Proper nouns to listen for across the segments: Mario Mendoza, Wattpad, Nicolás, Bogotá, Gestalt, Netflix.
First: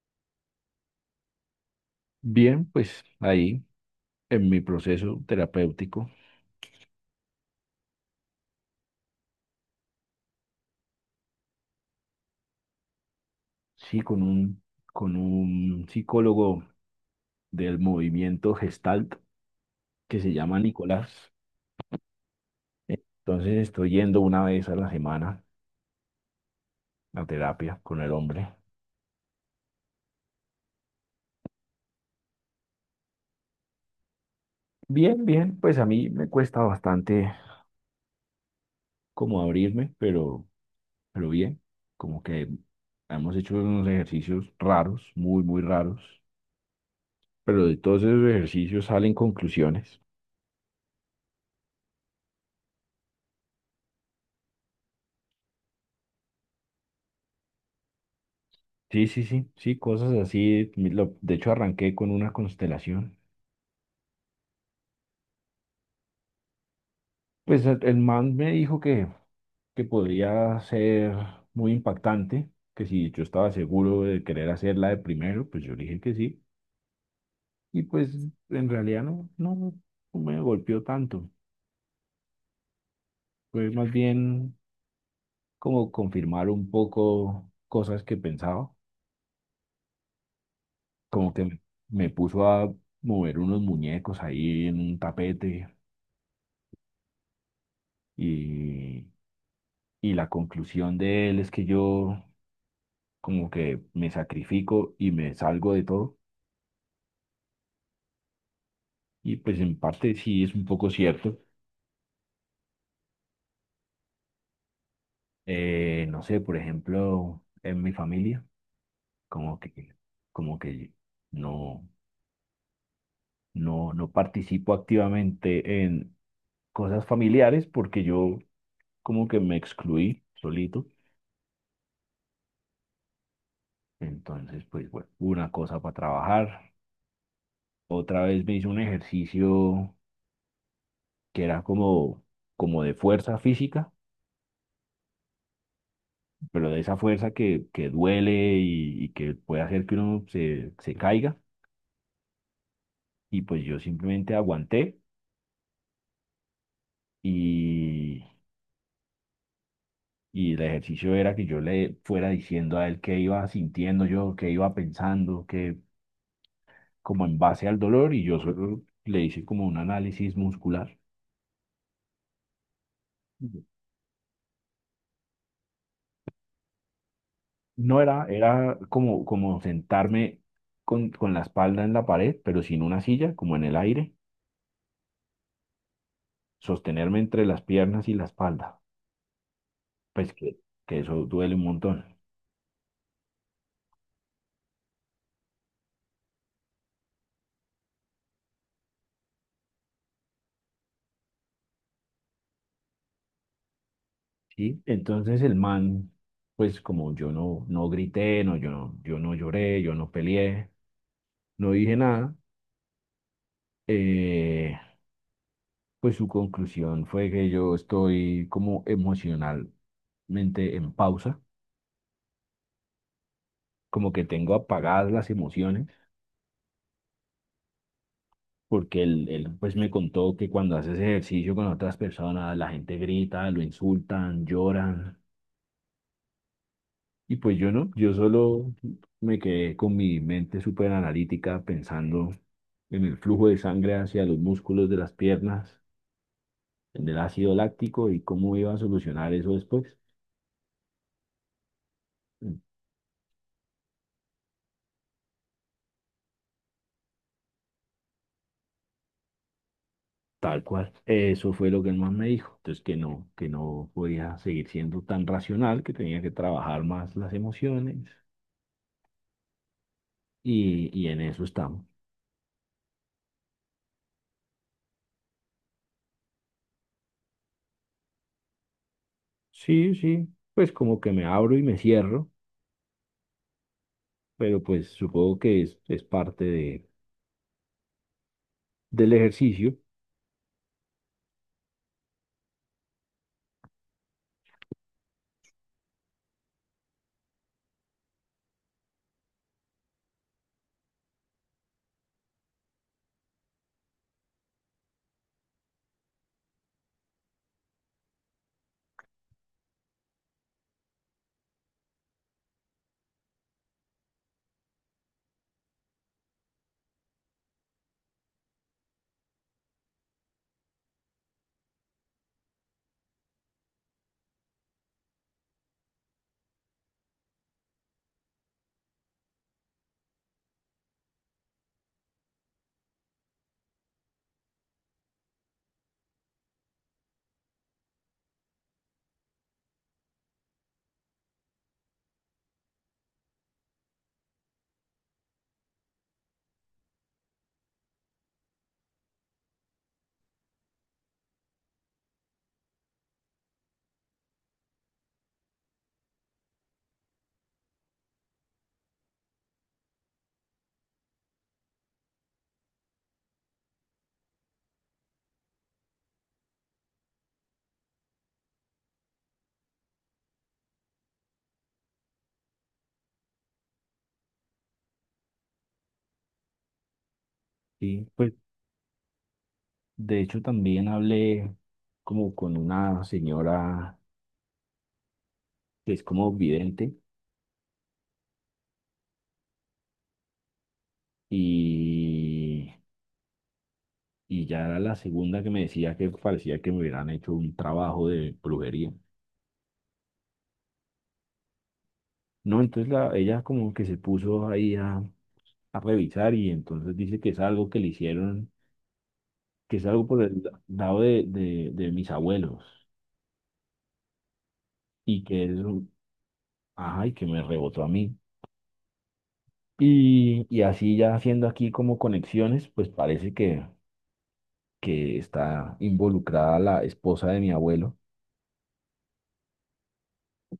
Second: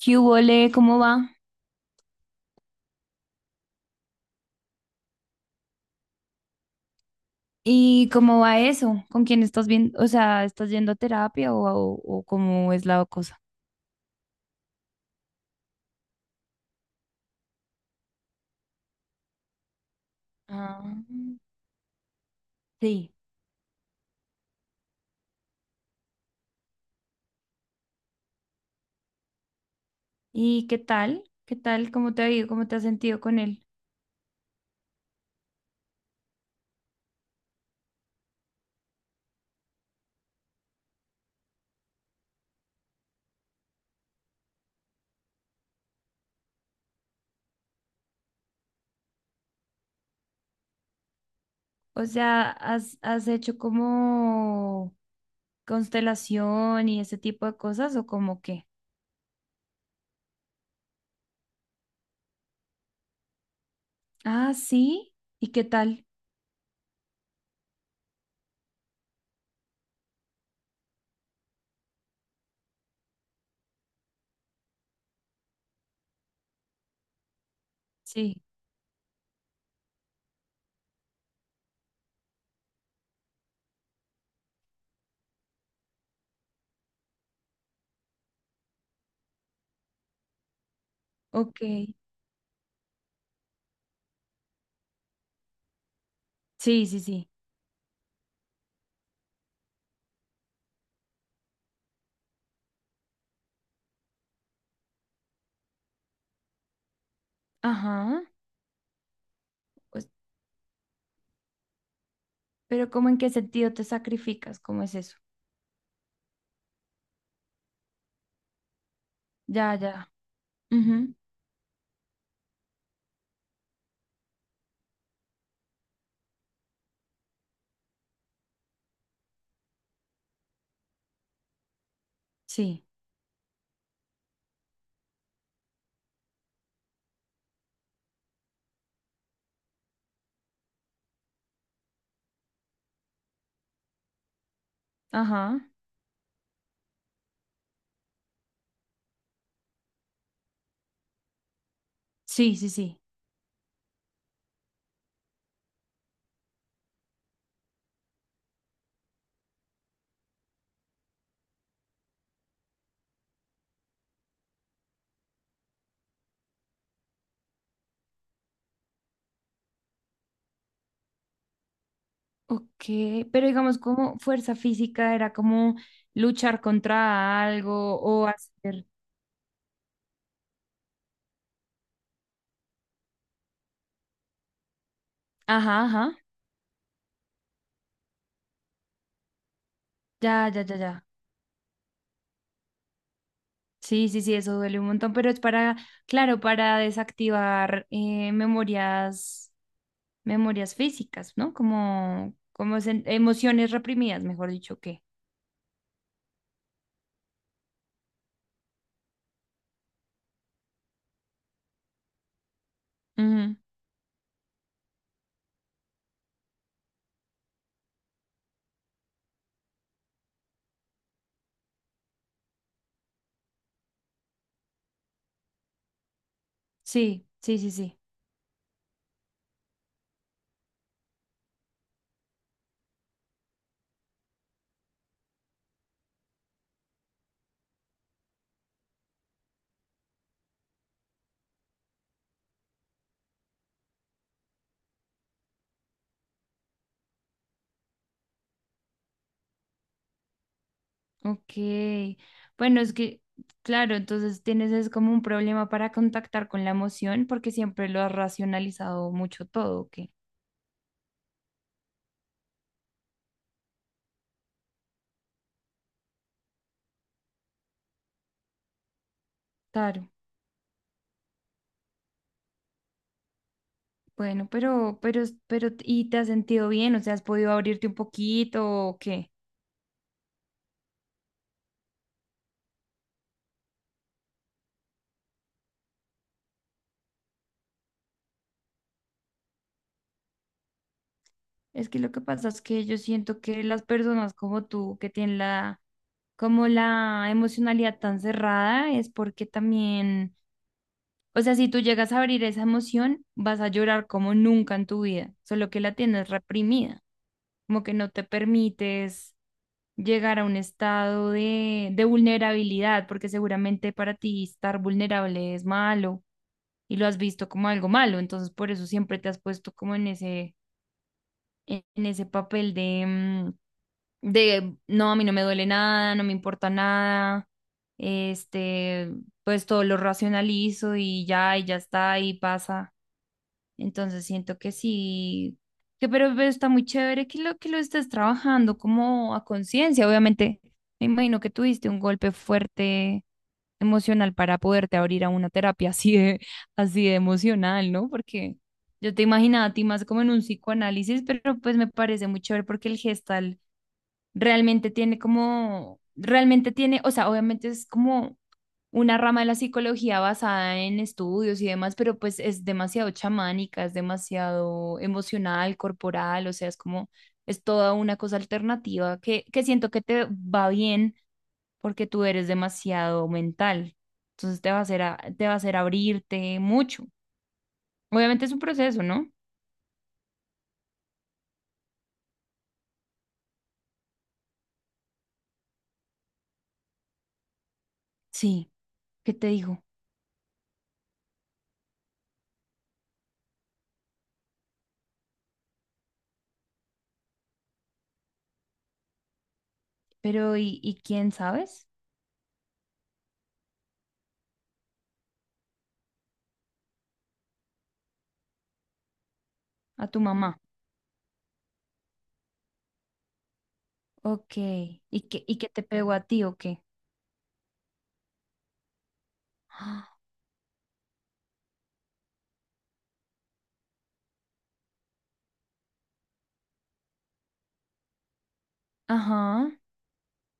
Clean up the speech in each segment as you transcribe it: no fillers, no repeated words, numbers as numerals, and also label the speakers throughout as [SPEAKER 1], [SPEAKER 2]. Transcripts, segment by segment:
[SPEAKER 1] ¿Qué hubo, le? ¿Cómo va?
[SPEAKER 2] Bien, pues ahí en mi proceso terapéutico,
[SPEAKER 1] ¿Y cómo va eso? ¿Con quién estás viendo? O sea, ¿estás yendo a terapia o cómo es la cosa?
[SPEAKER 2] sí, con un psicólogo del movimiento Gestalt que se llama
[SPEAKER 1] Ah,
[SPEAKER 2] Nicolás.
[SPEAKER 1] sí.
[SPEAKER 2] Entonces estoy yendo una vez a la semana a terapia con el hombre.
[SPEAKER 1] ¿Y qué tal? ¿Qué tal? ¿Cómo te ha ido? ¿Cómo te has sentido con él?
[SPEAKER 2] Bien, bien, pues a mí me cuesta bastante como abrirme, pero bien, como que hemos hecho unos ejercicios raros, muy raros, pero de todos esos ejercicios salen conclusiones.
[SPEAKER 1] O sea, ¿has hecho como constelación y ese tipo de cosas o como qué?
[SPEAKER 2] Sí, sí, sí, sí, cosas así. De hecho, arranqué con una constelación.
[SPEAKER 1] Ah, sí. ¿Y qué tal?
[SPEAKER 2] Pues el man me dijo que podría ser muy impactante, que si yo estaba seguro de querer hacerla de primero, pues yo le dije que sí. Y pues
[SPEAKER 1] Sí.
[SPEAKER 2] en realidad no me golpeó tanto. Fue más bien como confirmar un poco cosas que pensaba, como que me,
[SPEAKER 1] Ok.
[SPEAKER 2] me puso a mover unos muñecos ahí en un tapete
[SPEAKER 1] Sí, sí, sí.
[SPEAKER 2] y Y la conclusión de él es que yo como que me sacrifico y me salgo de todo.
[SPEAKER 1] Ajá.
[SPEAKER 2] Y pues en
[SPEAKER 1] Pues,
[SPEAKER 2] parte sí es un poco cierto.
[SPEAKER 1] pero ¿cómo en qué sentido te sacrificas? ¿Cómo es eso?
[SPEAKER 2] No sé, por ejemplo, en mi familia, como
[SPEAKER 1] Ya,
[SPEAKER 2] que,
[SPEAKER 1] ya.
[SPEAKER 2] como que
[SPEAKER 1] Ujú.
[SPEAKER 2] no, no participo activamente en cosas familiares porque yo como que me excluí solito.
[SPEAKER 1] Sí.
[SPEAKER 2] Entonces, pues bueno, una cosa para trabajar. Otra vez me hice un ejercicio que era como de fuerza física
[SPEAKER 1] Ajá.
[SPEAKER 2] pero de esa fuerza que duele y que puede hacer que uno se caiga.
[SPEAKER 1] Sí, sí, sí.
[SPEAKER 2] Y pues yo simplemente aguanté y, y el ejercicio era que yo le fuera diciendo a él qué iba sintiendo yo, qué iba pensando, que como en base al dolor y yo solo le hice como un análisis muscular.
[SPEAKER 1] Ok, pero digamos como fuerza física era como luchar contra algo
[SPEAKER 2] No era,
[SPEAKER 1] o
[SPEAKER 2] era
[SPEAKER 1] hacer...
[SPEAKER 2] como sentarme con la espalda en la pared, pero sin una silla, como en el aire,
[SPEAKER 1] Ajá, ajá.
[SPEAKER 2] sostenerme entre las piernas y la espalda. pues
[SPEAKER 1] Ya,
[SPEAKER 2] que,
[SPEAKER 1] ya, ya,
[SPEAKER 2] que
[SPEAKER 1] ya.
[SPEAKER 2] eso duele un montón,
[SPEAKER 1] Sí, sí, sí, eso duele un montón, pero es para, claro, para desactivar memorias, memorias físicas, ¿no? Como, como emociones reprimidas, mejor dicho,
[SPEAKER 2] ¿sí?
[SPEAKER 1] que.
[SPEAKER 2] Entonces el man, pues como yo no grité, no, yo no lloré, yo no peleé, no dije nada,
[SPEAKER 1] Ujú.
[SPEAKER 2] eh, pues su conclusión fue que yo estoy como emocionalmente en pausa, como que tengo apagadas las emociones.
[SPEAKER 1] Sí, sí, sí, sí.
[SPEAKER 2] Porque él pues me contó que cuando haces ejercicio con otras personas, la gente grita, lo insultan, lloran, y pues yo no, yo solo me quedé con mi mente súper analítica pensando en el flujo de sangre hacia los músculos de las piernas, en el ácido láctico y cómo iba a solucionar eso después.
[SPEAKER 1] Ok, bueno, es que, claro, entonces tienes es como un problema para contactar con la emoción porque siempre lo has racionalizado mucho todo, ¿ok?
[SPEAKER 2] Tal cual. Eso fue lo que el man me dijo. Entonces que no podía seguir siendo tan racional, que tenía que trabajar más las emociones
[SPEAKER 1] Claro,
[SPEAKER 2] y en eso estamos.
[SPEAKER 1] bueno, pero, ¿y te has sentido bien? O sea, ¿has podido abrirte un poquito o qué?
[SPEAKER 2] Sí, sí, pues como que me abro y me cierro, pero pues supongo es parte del ejercicio.
[SPEAKER 1] Es que lo que pasa es que yo siento que las personas como tú que tienen la, como la emocionalidad tan cerrada es porque también... O sea, si tú llegas a abrir esa emoción, vas a llorar como nunca en tu vida, solo que la tienes reprimida. Como que no te permites llegar a un estado de vulnerabilidad, porque seguramente para ti estar vulnerable es malo y lo has visto como algo malo, entonces por eso siempre te has puesto como en ese, en ese papel de, de, no, a mí no me duele nada, no me importa nada, este, pues todo lo racionalizo y ya está, y pasa. Entonces siento que sí, que pero está muy chévere que lo estés trabajando como a conciencia. Obviamente, me imagino que tuviste un golpe fuerte emocional para poderte abrir a una terapia así de emocional, ¿no? Porque yo te imaginaba a ti más como en un psicoanálisis, pero pues me parece muy chévere porque el gestal realmente tiene como, realmente tiene, o sea, obviamente es como una rama de la psicología basada en estudios y demás, pero pues es demasiado chamánica, es demasiado emocional, corporal, o sea, es como, es toda una cosa alternativa que siento que te va bien porque tú eres demasiado mental. Entonces te va a hacer, te va a hacer abrirte mucho.
[SPEAKER 2] Sí, pues
[SPEAKER 1] Obviamente es un proceso, ¿no?
[SPEAKER 2] de hecho, también hablé como con una señora que es como vidente
[SPEAKER 1] Sí, ¿qué te digo?
[SPEAKER 2] y, y ya era la segunda que me decía que parecía que me hubieran hecho un trabajo de brujería.
[SPEAKER 1] Pero ¿y quién sabes?
[SPEAKER 2] No, entonces ella como que se puso ahí a revisar y entonces dice que es algo que le hicieron, que es algo
[SPEAKER 1] A tu
[SPEAKER 2] por el
[SPEAKER 1] mamá.
[SPEAKER 2] lado de mis abuelos
[SPEAKER 1] Ok.
[SPEAKER 2] y
[SPEAKER 1] Y qué te pegó a ti o qué?
[SPEAKER 2] ajá, y que me rebotó a mí.
[SPEAKER 1] Ah,
[SPEAKER 2] Y así ya haciendo aquí como conexiones, pues parece que está involucrada la esposa de mi abuelo.
[SPEAKER 1] ajá.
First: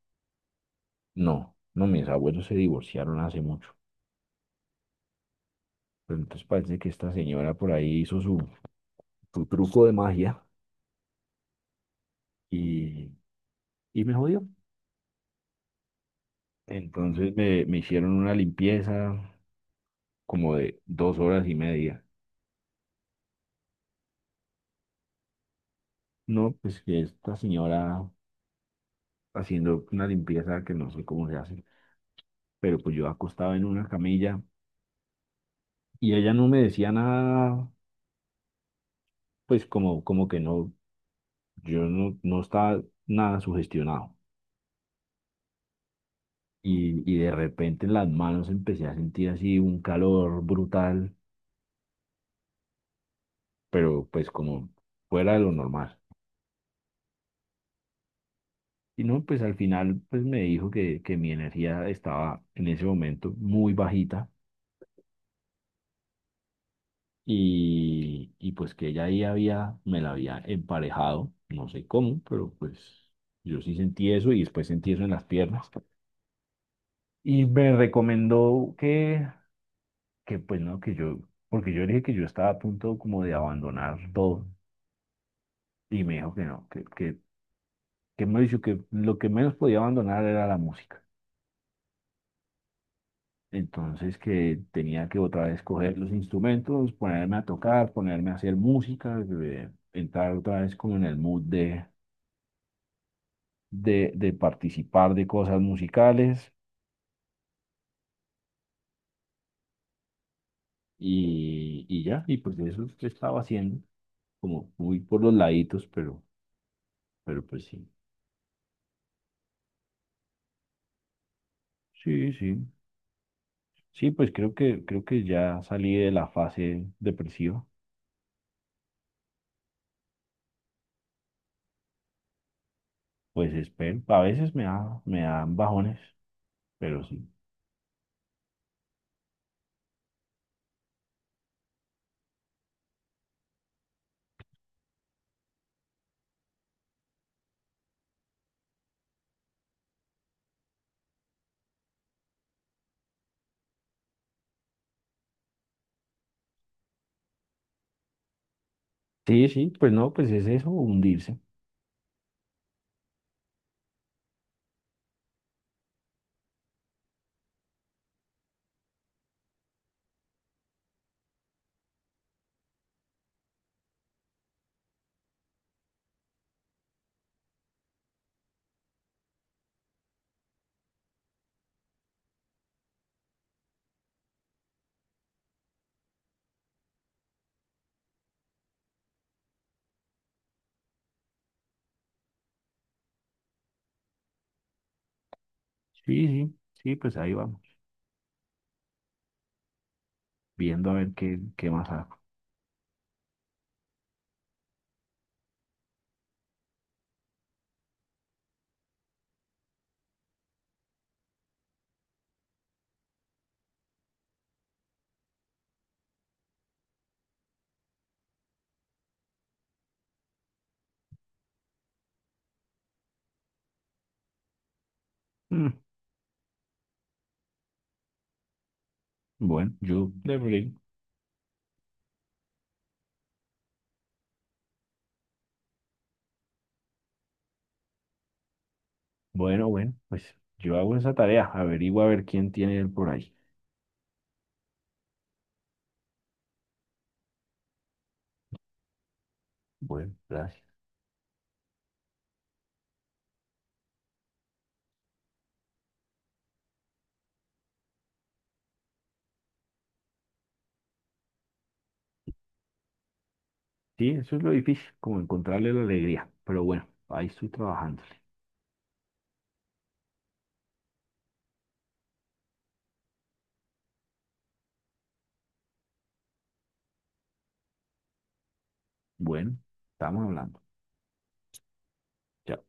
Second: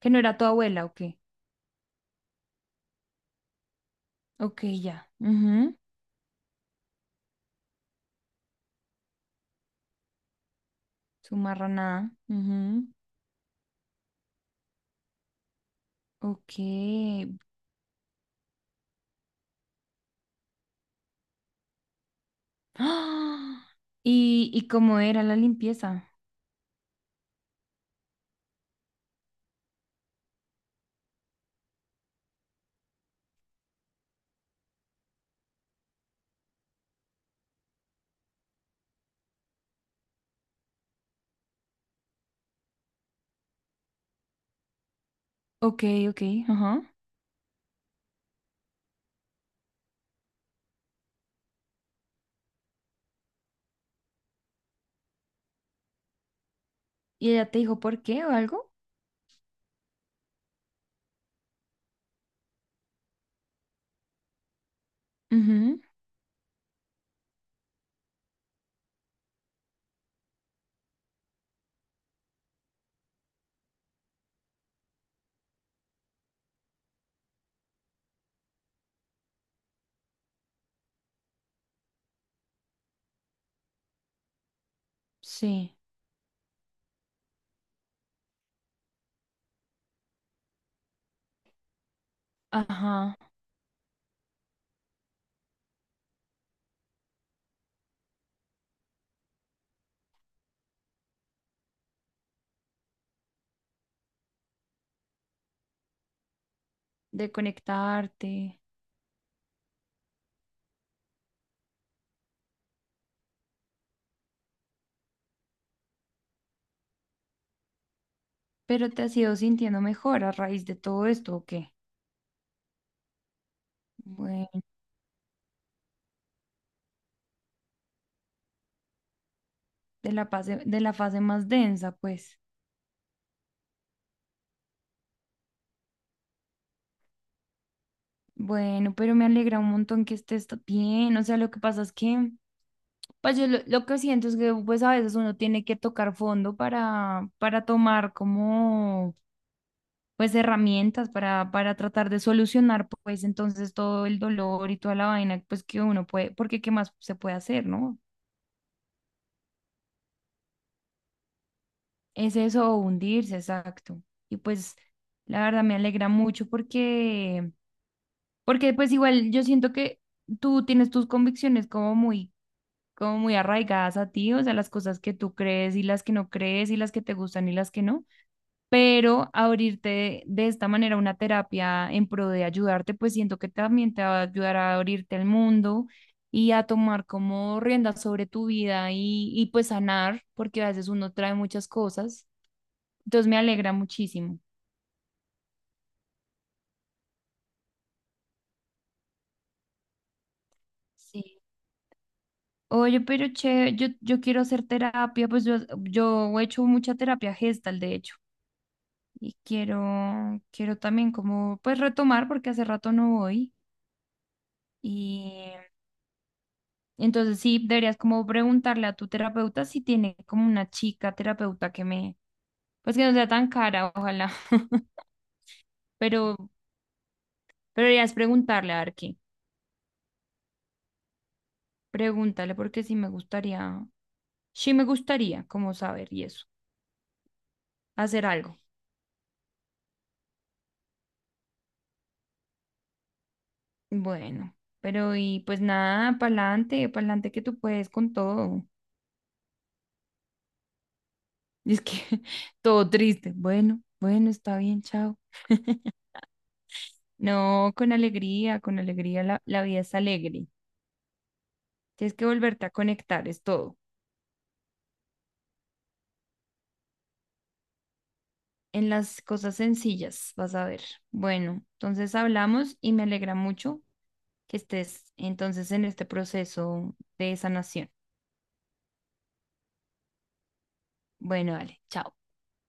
[SPEAKER 1] ¿Que no era tu abuela o qué?
[SPEAKER 2] No, no, mis abuelos se divorciaron hace mucho.
[SPEAKER 1] Ok, ya. Ujú.
[SPEAKER 2] Pero entonces parece que esta señora por ahí hizo su truco de magia
[SPEAKER 1] Su marranada. Ujú.
[SPEAKER 2] y, y me jodió.
[SPEAKER 1] Ok.
[SPEAKER 2] Entonces me hicieron una limpieza como de 2 horas y media.
[SPEAKER 1] ¡Ah! ¿Y cómo era la limpieza?
[SPEAKER 2] No, pues que esta señora haciendo una limpieza que no sé cómo se hace, pero pues yo acostaba en una camilla y ella no me decía nada, pues como que no. Yo no estaba nada sugestionado.
[SPEAKER 1] Ok, ok, ajá.
[SPEAKER 2] Y de repente en las manos empecé a sentir así un calor brutal, pero pues como fuera de lo normal.
[SPEAKER 1] ¿Y ella te dijo por qué o algo?
[SPEAKER 2] Y no, pues al final pues me dijo que mi energía estaba en ese momento muy bajita
[SPEAKER 1] Ujú.
[SPEAKER 2] y pues que ella ahí había, me la había emparejado, no sé cómo, pero pues yo sí sentí eso y después sentí eso en las piernas. Y me recomendó que pues no, que yo, porque yo le dije que yo estaba a punto como de abandonar todo
[SPEAKER 1] Sí.
[SPEAKER 2] y me dijo que no, que me dijo que lo que menos podía abandonar era la música.
[SPEAKER 1] Ajá.
[SPEAKER 2] Entonces que tenía que otra vez coger los instrumentos, ponerme a tocar, ponerme a hacer música, entrar otra vez como en el mood de participar de cosas musicales
[SPEAKER 1] De conectarte.
[SPEAKER 2] y ya, y pues eso es que estaba haciendo, como muy por los laditos, pero pues sí,
[SPEAKER 1] Pero te has ido sintiendo mejor a raíz de todo esto, ¿o qué?
[SPEAKER 2] sí, sí. Sí, pues
[SPEAKER 1] Bueno,
[SPEAKER 2] creo que ya salí de la fase depresiva.
[SPEAKER 1] de la fase más densa, pues.
[SPEAKER 2] Pues espero. A veces me da, me dan bajones, pero sí.
[SPEAKER 1] Bueno, pero me alegra un montón que estés bien. O sea, lo que pasa es que, pues yo lo que siento es que pues a veces uno tiene que tocar fondo para tomar como pues herramientas para tratar de solucionar pues entonces todo el dolor y toda la vaina pues que uno puede, porque qué más se puede hacer, ¿no?
[SPEAKER 2] Sí, sí, pues no, pues es eso, hundirse.
[SPEAKER 1] Es eso, o hundirse, exacto. Y pues la verdad me alegra mucho porque, porque pues igual yo siento que tú tienes tus convicciones como muy arraigadas a ti, o sea, las cosas que tú crees y las que no crees y las que te gustan y las que no, pero abrirte de esta manera una terapia en pro de ayudarte, pues siento que también te va a ayudar a abrirte al mundo y a tomar como riendas sobre tu vida y pues sanar, porque a veces uno trae muchas cosas, entonces me alegra muchísimo.
[SPEAKER 2] Sí, sí, sí, pues ahí vamos, viendo a ver
[SPEAKER 1] Sí.
[SPEAKER 2] qué más hago.
[SPEAKER 1] Oye, pero che, yo quiero hacer terapia, pues yo he hecho mucha terapia gestal, de hecho. Y quiero, quiero también como pues retomar porque hace rato no voy y entonces sí deberías como preguntarle a tu terapeuta si tiene como una chica terapeuta que me pues que no sea tan cara, ojalá.
[SPEAKER 2] Mm,
[SPEAKER 1] Pero pero deberías preguntarle a ver qué.
[SPEAKER 2] bueno, yo de
[SPEAKER 1] Pregúntale porque sí me gustaría como saber y eso, hacer algo.
[SPEAKER 2] bueno, bueno, pues yo hago esa tarea, averiguo a ver quién tiene él por ahí.
[SPEAKER 1] Bueno, pero y pues nada, pa'lante, pa'lante que tú puedes con todo.
[SPEAKER 2] Bueno, gracias.
[SPEAKER 1] Y es que todo triste. Bueno, bueno, está bien, chao. No, con alegría, la vida es alegre. Tienes que volverte a conectar, es todo.
[SPEAKER 2] Sí, eso es lo difícil, como encontrarle la alegría. Pero bueno, ahí estoy trabajándole.
[SPEAKER 1] En las cosas sencillas, vas a ver. Bueno, entonces hablamos y me alegra mucho que estés entonces en este proceso de sanación.
[SPEAKER 2] Bueno, estamos hablando.
[SPEAKER 1] Bueno, dale, chao.
[SPEAKER 2] Chao.